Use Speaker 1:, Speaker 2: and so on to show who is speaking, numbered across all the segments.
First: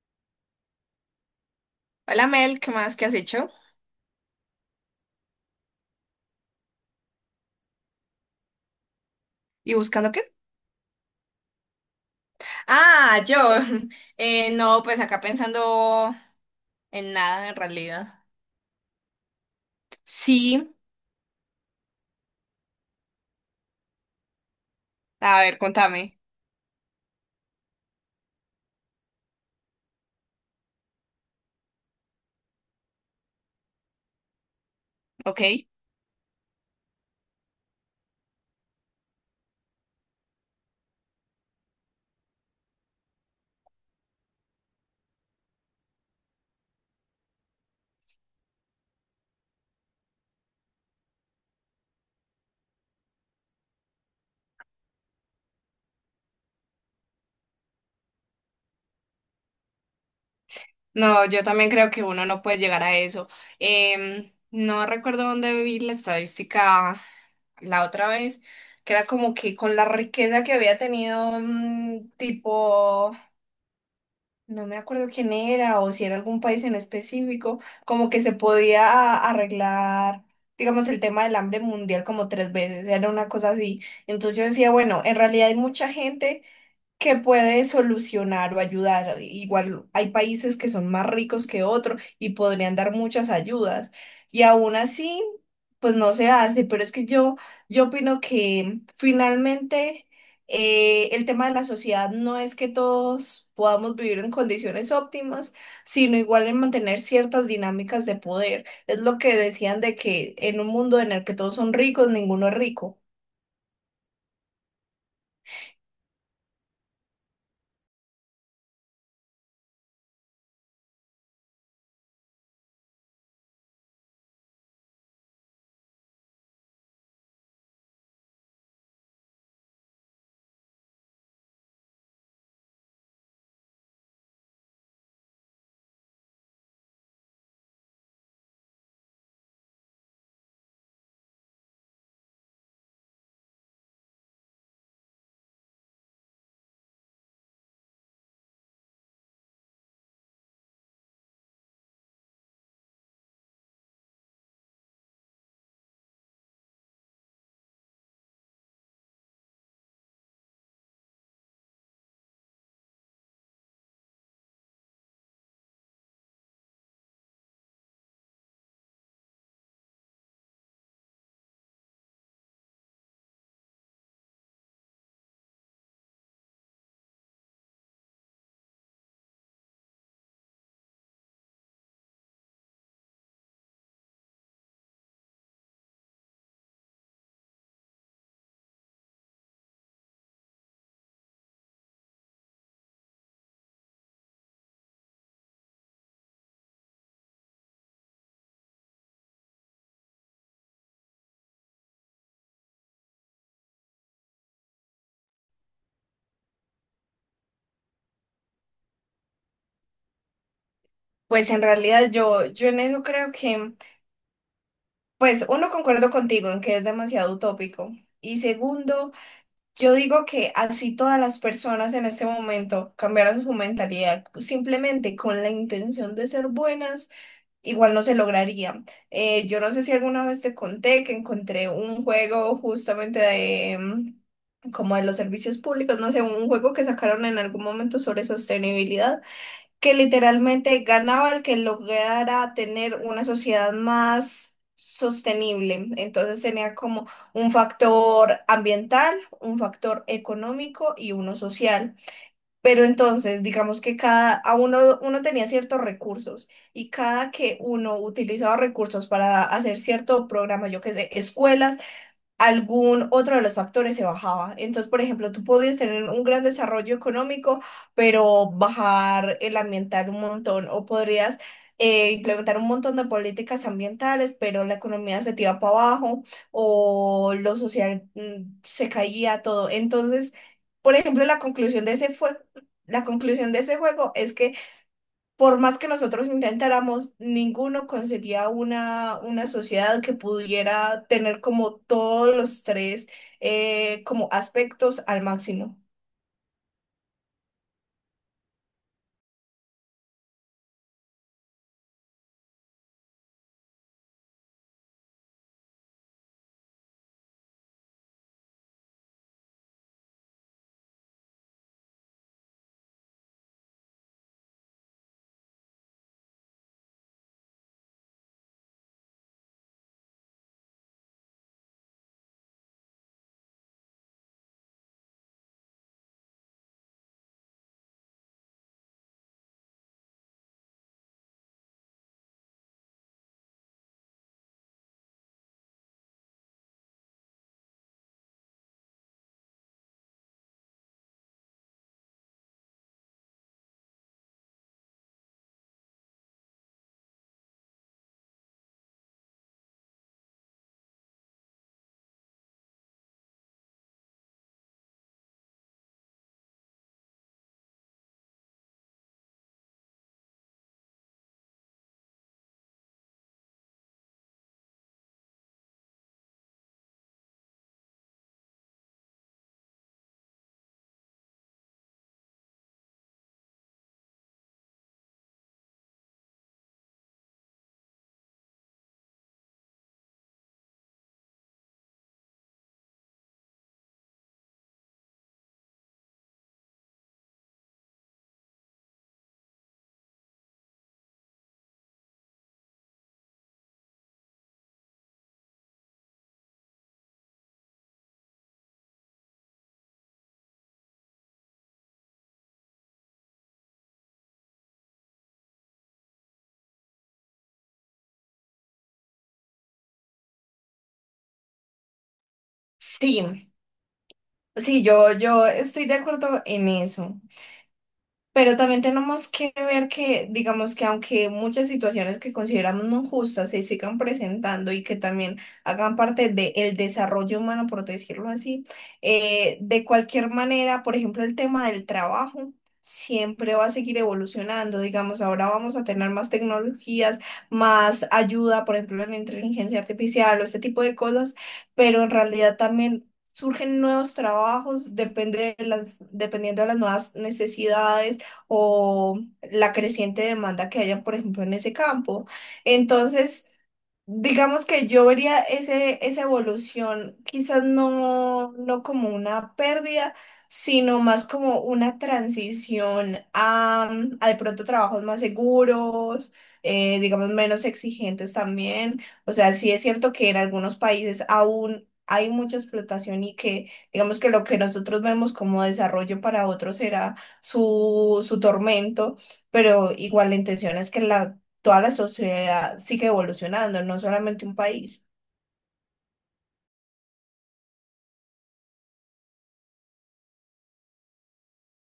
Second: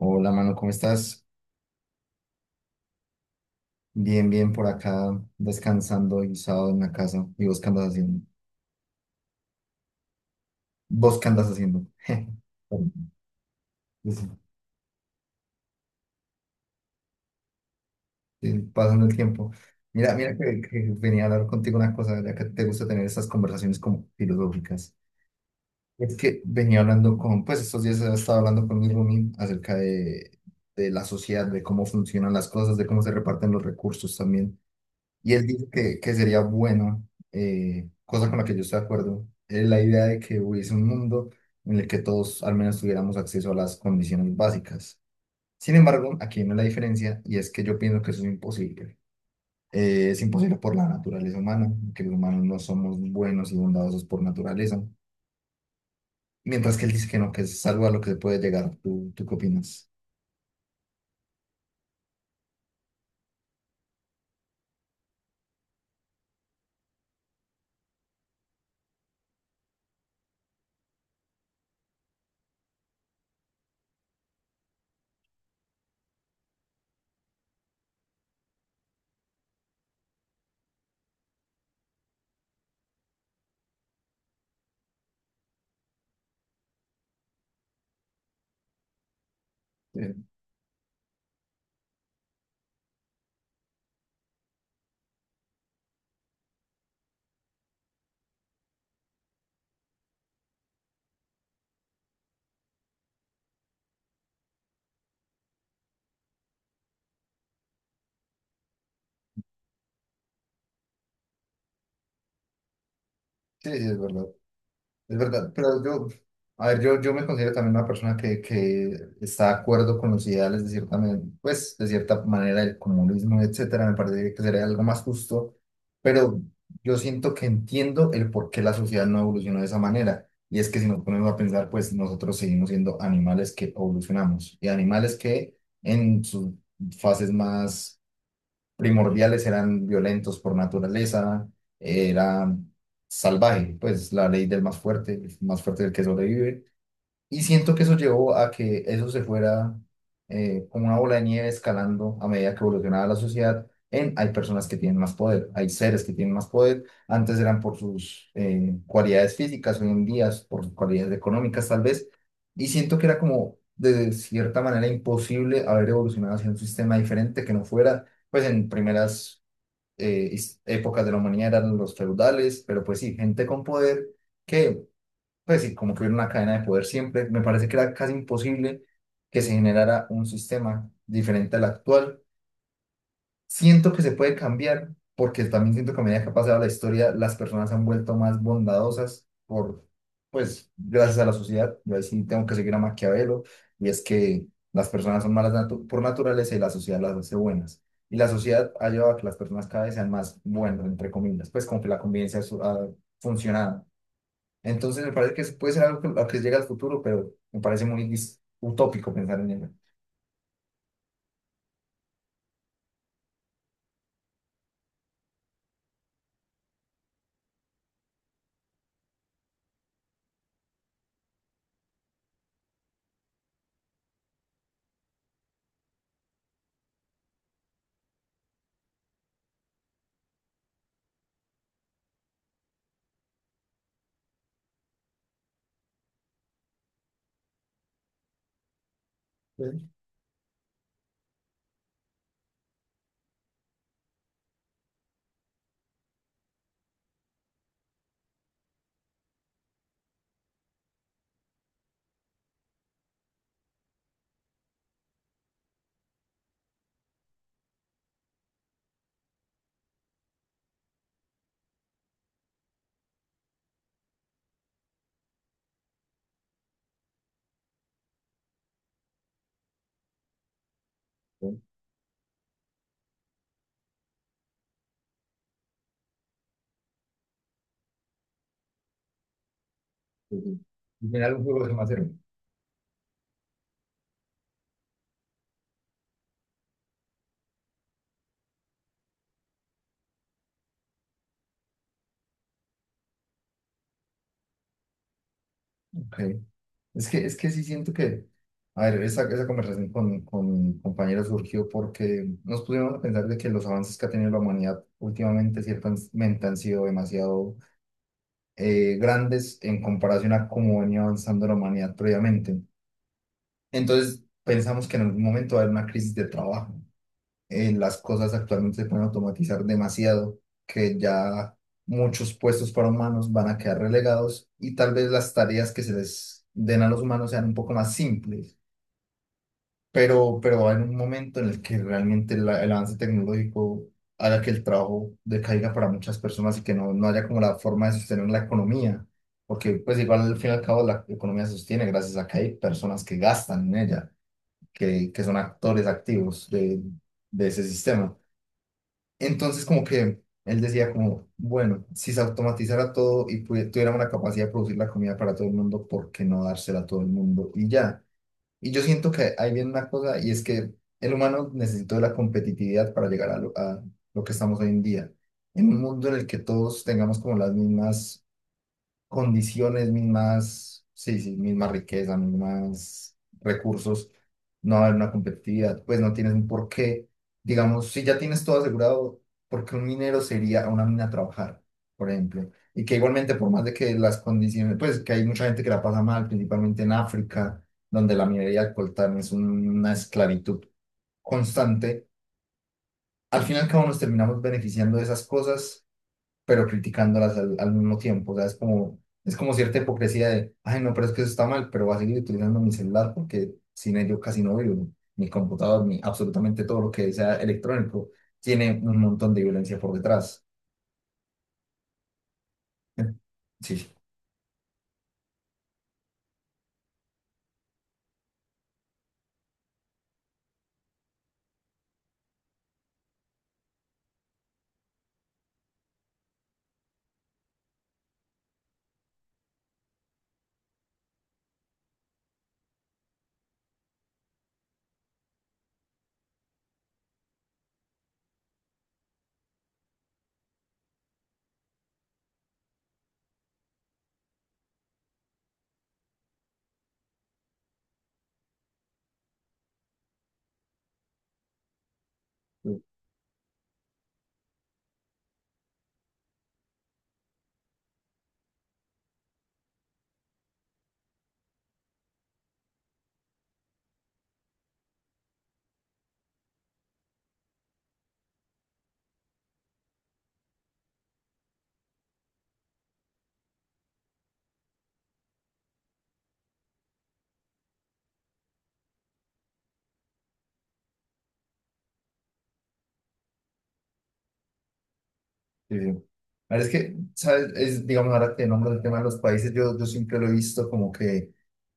Speaker 1: Hola, mano, ¿cómo estás?
Speaker 2: Hola Mel, ¿qué más? ¿Qué has hecho?
Speaker 1: Bien, bien por acá, descansando y sábado en la casa. ¿Y vos qué andas haciendo?
Speaker 2: ¿Y buscando qué?
Speaker 1: ¿Vos qué andas haciendo? Perdón.
Speaker 2: Ah, yo.
Speaker 1: Sí,
Speaker 2: No, pues acá pensando en nada en realidad.
Speaker 1: sí, pasando el tiempo. Mira que,
Speaker 2: Sí,
Speaker 1: que venía a hablar contigo una cosa, ya que te gusta tener estas conversaciones como filosóficas.
Speaker 2: a ver,
Speaker 1: Es
Speaker 2: contame,
Speaker 1: que venía hablando con, pues estos días estaba hablando con mi roomie acerca de la sociedad, de cómo funcionan las cosas, de cómo se reparten los recursos también. Y
Speaker 2: ¿ok?
Speaker 1: él dice que sería bueno, cosa con la que yo estoy de acuerdo, es la idea de que hubiese un mundo en el que todos al menos tuviéramos acceso a las condiciones básicas. Sin embargo, aquí viene la diferencia y es que yo pienso que eso es imposible. Es imposible por la naturaleza humana, que los humanos no somos buenos y bondadosos por naturaleza. Mientras que él dice que no, que es algo a lo que se puede llegar. ¿Tú qué opinas?
Speaker 2: No, yo también creo que uno no puede llegar a eso. No recuerdo dónde vi la estadística la otra vez, que era como que con la riqueza que había tenido, tipo, no me acuerdo quién era o si era algún país en específico, como que se podía arreglar, digamos, el tema del hambre mundial como tres veces, era una cosa así. Entonces yo decía, bueno, en realidad hay mucha gente que puede solucionar o ayudar. Igual
Speaker 1: Sí,
Speaker 2: hay
Speaker 1: sí,
Speaker 2: países que son más ricos que otros y podrían dar muchas ayudas. Y aún así, pues no se hace. Pero es que yo opino que finalmente el tema de la sociedad no es que todos podamos vivir en condiciones óptimas, sino igual en mantener ciertas dinámicas de poder. Es lo que decían de que en un mundo en el que todos son ricos, ninguno es rico.
Speaker 1: sí, es verdad. Es verdad, pero yo, a ver, yo me considero también una persona que está de acuerdo con los ideales de cierta, pues, de cierta manera, el comunismo, etcétera. Me parece que sería algo más justo, pero yo siento que entiendo el por qué la sociedad no evolucionó de esa manera. Y es que si nos ponemos a pensar, pues nosotros seguimos siendo animales que evolucionamos y animales que en sus fases más primordiales eran violentos por naturaleza, era salvaje, pues la ley del más fuerte, el más fuerte es el que sobrevive. Y siento que eso llevó a que eso se fuera como una bola de nieve escalando a medida que evolucionaba la sociedad en hay personas que tienen más poder, hay seres que tienen más poder. Antes eran por sus cualidades físicas, hoy en día es por sus cualidades económicas tal vez. Y siento que era como de cierta manera imposible haber evolucionado hacia un sistema diferente que no fuera, pues en primeras épocas de la humanidad eran los feudales, pero pues sí, gente con poder que pues sí, como que hubiera una cadena de poder siempre. Me parece que era casi imposible que se generara un sistema diferente al actual. Siento que se puede cambiar, porque también siento que a medida que ha pasado la historia, las personas se han vuelto más bondadosas por, pues, gracias a la sociedad. Yo ahí sí tengo que seguir a Maquiavelo, y es que las personas son malas por naturaleza y la sociedad las hace buenas. Y la sociedad ha llevado a que las personas cada vez sean más buenas, entre comillas, pues como que la convivencia ha funcionado, entonces me parece que eso puede ser algo que, a lo que llega al futuro, pero me parece muy utópico pensar en ello.
Speaker 2: Pues en realidad yo en eso creo que, pues uno, concuerdo contigo en que es demasiado utópico. Y segundo, yo digo que así todas las personas en este momento cambiaran su mentalidad simplemente con la intención de ser buenas, igual no se lograría. Yo no sé si alguna vez te conté que encontré un juego justamente de, como de los servicios públicos, no sé, un juego que sacaron en algún momento sobre sostenibilidad que
Speaker 1: Sí.
Speaker 2: literalmente ganaba el que lograra tener una sociedad más sostenible. Entonces tenía como un factor ambiental, un factor económico y uno social. Pero entonces, digamos que cada uno tenía ciertos recursos y cada que uno utilizaba recursos para hacer cierto programa, yo qué sé, escuelas, algún otro de los factores se bajaba. Entonces, por ejemplo, tú podías tener un gran desarrollo económico, pero bajar el ambiental un montón, o podrías
Speaker 1: Sí,
Speaker 2: implementar un montón de políticas ambientales, pero la economía se te iba para abajo, o lo social se caía todo. Entonces,
Speaker 1: sí, sí.
Speaker 2: por
Speaker 1: Al
Speaker 2: ejemplo, la
Speaker 1: final un juego de
Speaker 2: conclusión de
Speaker 1: más
Speaker 2: ese
Speaker 1: cero.
Speaker 2: fue... La conclusión de ese juego es que por más que nosotros intentáramos, ninguno conseguía una sociedad que pudiera tener como todos los tres como aspectos al máximo.
Speaker 1: Ok. Es que sí siento que, a ver, esa conversación con compañeros surgió porque nos pusimos a pensar de que los avances que ha tenido la humanidad últimamente ciertamente han sido demasiado grandes en comparación a cómo venía avanzando la humanidad previamente. Entonces pensamos que en algún momento va a haber una crisis de trabajo, las cosas actualmente se pueden automatizar demasiado, que ya muchos puestos para humanos van a quedar relegados y tal vez las tareas que se les den a los humanos sean un poco más simples, pero va a haber un momento en el que realmente el avance tecnológico haga que el trabajo decaiga para muchas personas y que no, no haya como la forma de sostener la economía. Porque pues igual al fin y al cabo la economía se sostiene gracias a que hay personas que gastan en ella, que son actores activos de ese sistema. Entonces, como que él decía como, bueno, si se automatizara todo y tuviéramos la capacidad de producir la comida para todo el mundo, ¿por qué no dársela a todo el mundo? Y ya. Y yo siento que ahí viene una cosa y es que el humano necesitó de la competitividad para llegar a lo que estamos hoy en día. En un mundo en el que todos tengamos como las mismas condiciones, mismas, sí, sí, misma riqueza, mismas recursos, no va a haber una competitividad, pues no tienes un porqué, digamos, si ya tienes todo asegurado, ¿porque un minero sería a una mina a trabajar, por ejemplo? Y que igualmente, por más de que las condiciones, pues que hay mucha gente que la pasa mal, principalmente en África, donde la minería de coltán es una esclavitud constante, al final cada uno nos terminamos beneficiando de esas cosas pero criticándolas al, al mismo tiempo. O sea, es como cierta hipocresía de, ay, no, pero es que eso está mal, pero voy a seguir utilizando mi celular porque sin ello casi no vivo. Mi computador, mi, absolutamente todo lo que sea electrónico, tiene un montón de violencia por detrás.
Speaker 2: Sí,
Speaker 1: Sí.
Speaker 2: sí, yo estoy de acuerdo en eso. Pero también tenemos que ver que, digamos que aunque muchas situaciones que consideramos no justas se sigan presentando y que también hagan parte del desarrollo humano, por decirlo así, de cualquier manera, por ejemplo, el tema del trabajo siempre va a seguir evolucionando. Digamos, ahora vamos a tener más tecnologías, más ayuda, por ejemplo, en la inteligencia artificial o este tipo de cosas, pero en realidad también... Surgen nuevos trabajos, depende de dependiendo de las nuevas necesidades o la creciente demanda que haya, por ejemplo, en ese campo. Entonces, digamos que yo vería esa evolución quizás no como una pérdida, sino más como una transición a de pronto trabajos más seguros, digamos menos exigentes también. O sea, sí es cierto que en algunos países aún hay mucha explotación y que digamos que lo que nosotros vemos como desarrollo para otros será su tormento, pero igual la intención es que la toda la sociedad sigue evolucionando, no solamente un país.
Speaker 1: Sí, sí. A ver, es que, ¿sabes? Es, digamos, ahora que nombras el tema de los países, yo siempre lo he visto como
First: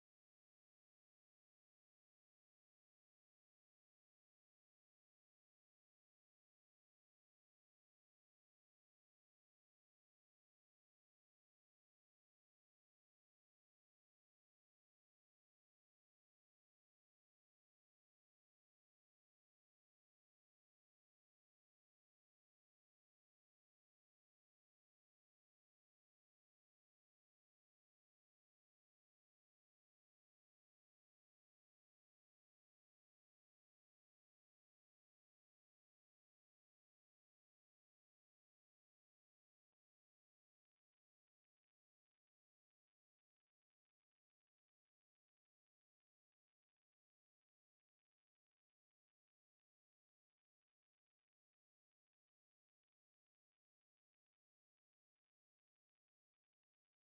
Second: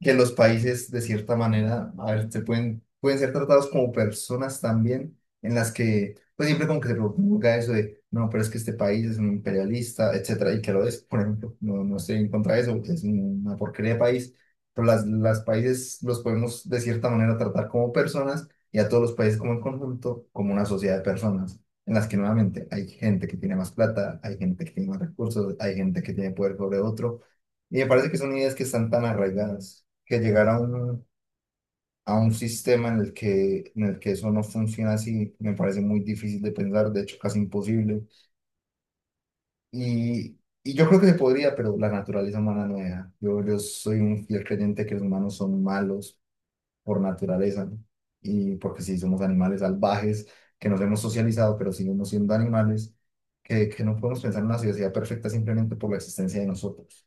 Speaker 1: que los países, de cierta manera, a ver, se pueden, pueden ser tratados como personas también, en las que, pues siempre como que se proponga eso de, no, pero es que este país es un imperialista, etcétera, y que lo es, por ejemplo, no, no estoy en contra de eso, es una porquería de país, pero las países los podemos, de cierta manera, tratar como personas y a todos los países como en conjunto, como una sociedad de personas en las que nuevamente hay gente que tiene más plata, hay gente que tiene más recursos, hay gente que tiene poder sobre otro. Y me parece que son ideas que están tan arraigadas que llegar a un sistema en el que eso no funciona así me parece muy difícil de pensar, de hecho casi imposible. Y yo creo que se podría, pero la naturaleza humana no deja. Yo soy un fiel creyente que los humanos son malos por naturaleza, ¿no? Y porque sí somos animales salvajes, que nos hemos socializado, pero seguimos siendo animales, que no podemos pensar en una sociedad perfecta simplemente por la existencia de nosotros.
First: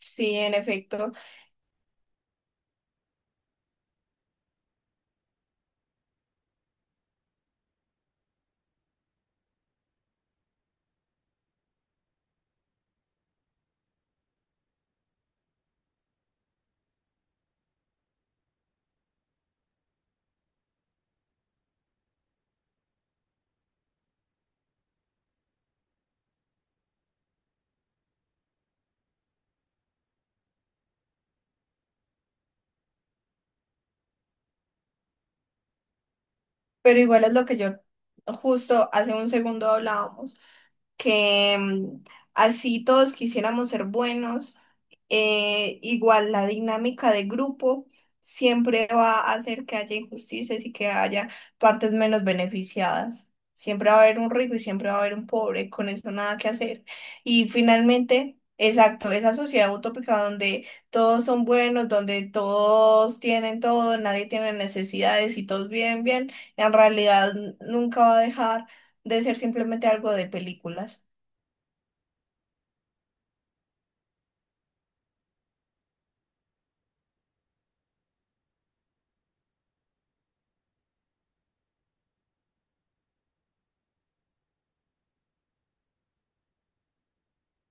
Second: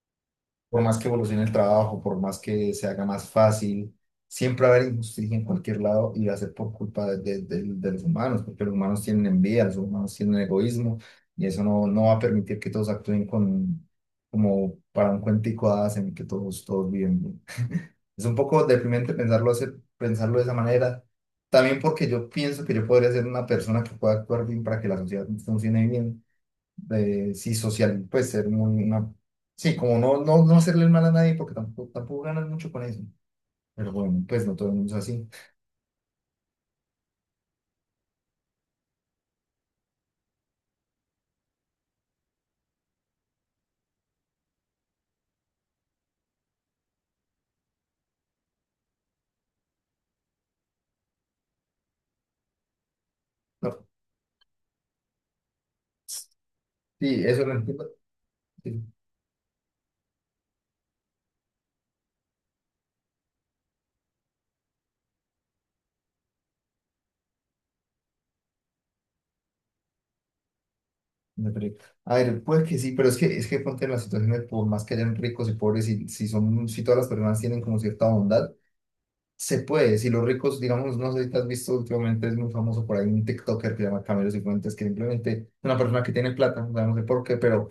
Speaker 2: Sí, en
Speaker 1: Por más que
Speaker 2: efecto,
Speaker 1: evolucione el trabajo, por más que se haga más fácil, siempre va a haber injusticia en cualquier lado y va a ser por culpa de, de los humanos, porque los humanos tienen envidia, los humanos tienen egoísmo, y eso no, no va a permitir que todos actúen con, como para un cuentico de hadas en el que todos, todos viven bien. Es un poco deprimente pensarlo, pensarlo de esa manera. También porque yo pienso que yo podría ser una persona que pueda actuar bien para que la sociedad funcione bien. De sí, social, pues ser muy una... Sí, como no, no, no hacerle el mal a nadie porque tampoco, tampoco ganas mucho con eso. Pero bueno, pues no todo el mundo es así.
Speaker 2: pero igual es lo que yo justo hace un segundo hablábamos, que así todos quisiéramos ser buenos, igual la dinámica de grupo siempre va a hacer que haya injusticias y que haya partes menos beneficiadas.
Speaker 1: No.
Speaker 2: Siempre va a haber un rico y siempre va a haber un pobre, con eso nada que hacer.
Speaker 1: Sí, eso
Speaker 2: Y
Speaker 1: lo entiendo.
Speaker 2: finalmente,
Speaker 1: Sí,
Speaker 2: exacto, esa sociedad utópica donde todos son buenos, donde todos tienen todo, nadie tiene necesidades y todos viven bien. En realidad nunca va a dejar de ser simplemente algo de películas.
Speaker 1: me perdí. A ver, puede que sí, pero es que ponte en las situaciones por más que hayan ricos y pobres, si, si son, si todas las personas tienen como cierta bondad. Se puede, si los ricos, digamos, no sé si te has visto últimamente, es muy famoso por ahí un TikToker que se llama Camilo Cifuentes, que simplemente es una persona que tiene plata, o sea, no sé por qué, pero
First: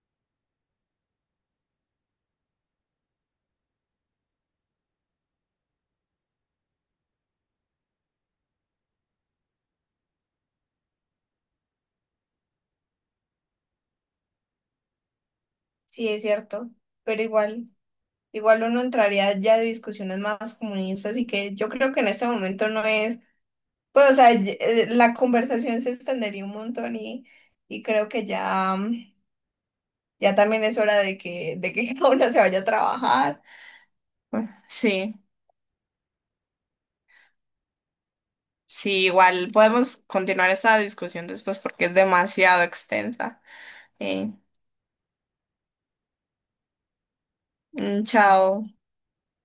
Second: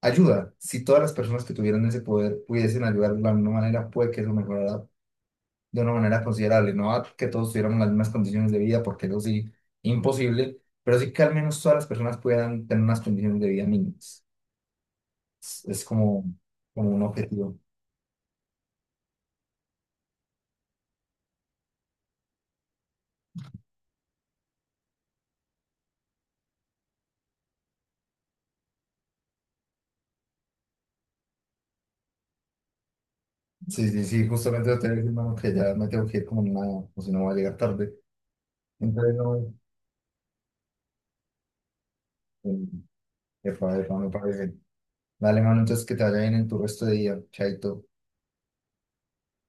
Speaker 1: ayuda. Si todas las personas que tuvieran ese poder pudiesen ayudar de la misma manera, puede que eso mejorara de una manera considerable. No a que todos tuviéramos las mismas condiciones de vida, porque eso sí, imposible, pero sí que al menos todas las personas pudieran tener unas condiciones de vida mínimas. Es
Speaker 2: Sí, es
Speaker 1: como,
Speaker 2: cierto,
Speaker 1: como un
Speaker 2: pero
Speaker 1: objetivo.
Speaker 2: igual, igual uno entraría ya de discusiones más comunistas y que yo creo que en este momento no es, pues o sea, la conversación se extendería un montón y creo que ya, ya también es hora de que cada uno se vaya a trabajar.
Speaker 1: Sí, sí, sí,
Speaker 2: Bueno,
Speaker 1: justamente lo te voy a decir,
Speaker 2: sí,
Speaker 1: hermano, que ya me tengo que ir como nada, o si no voy a llegar tarde.
Speaker 2: sí,
Speaker 1: Entonces,
Speaker 2: igual
Speaker 1: no,
Speaker 2: podemos continuar esta discusión después porque es demasiado
Speaker 1: eh,
Speaker 2: extensa.
Speaker 1: epa, epa, me
Speaker 2: Eh,
Speaker 1: parece. Dale, mano, entonces que te vaya bien en tu resto de día. Chaito.
Speaker 2: Chao.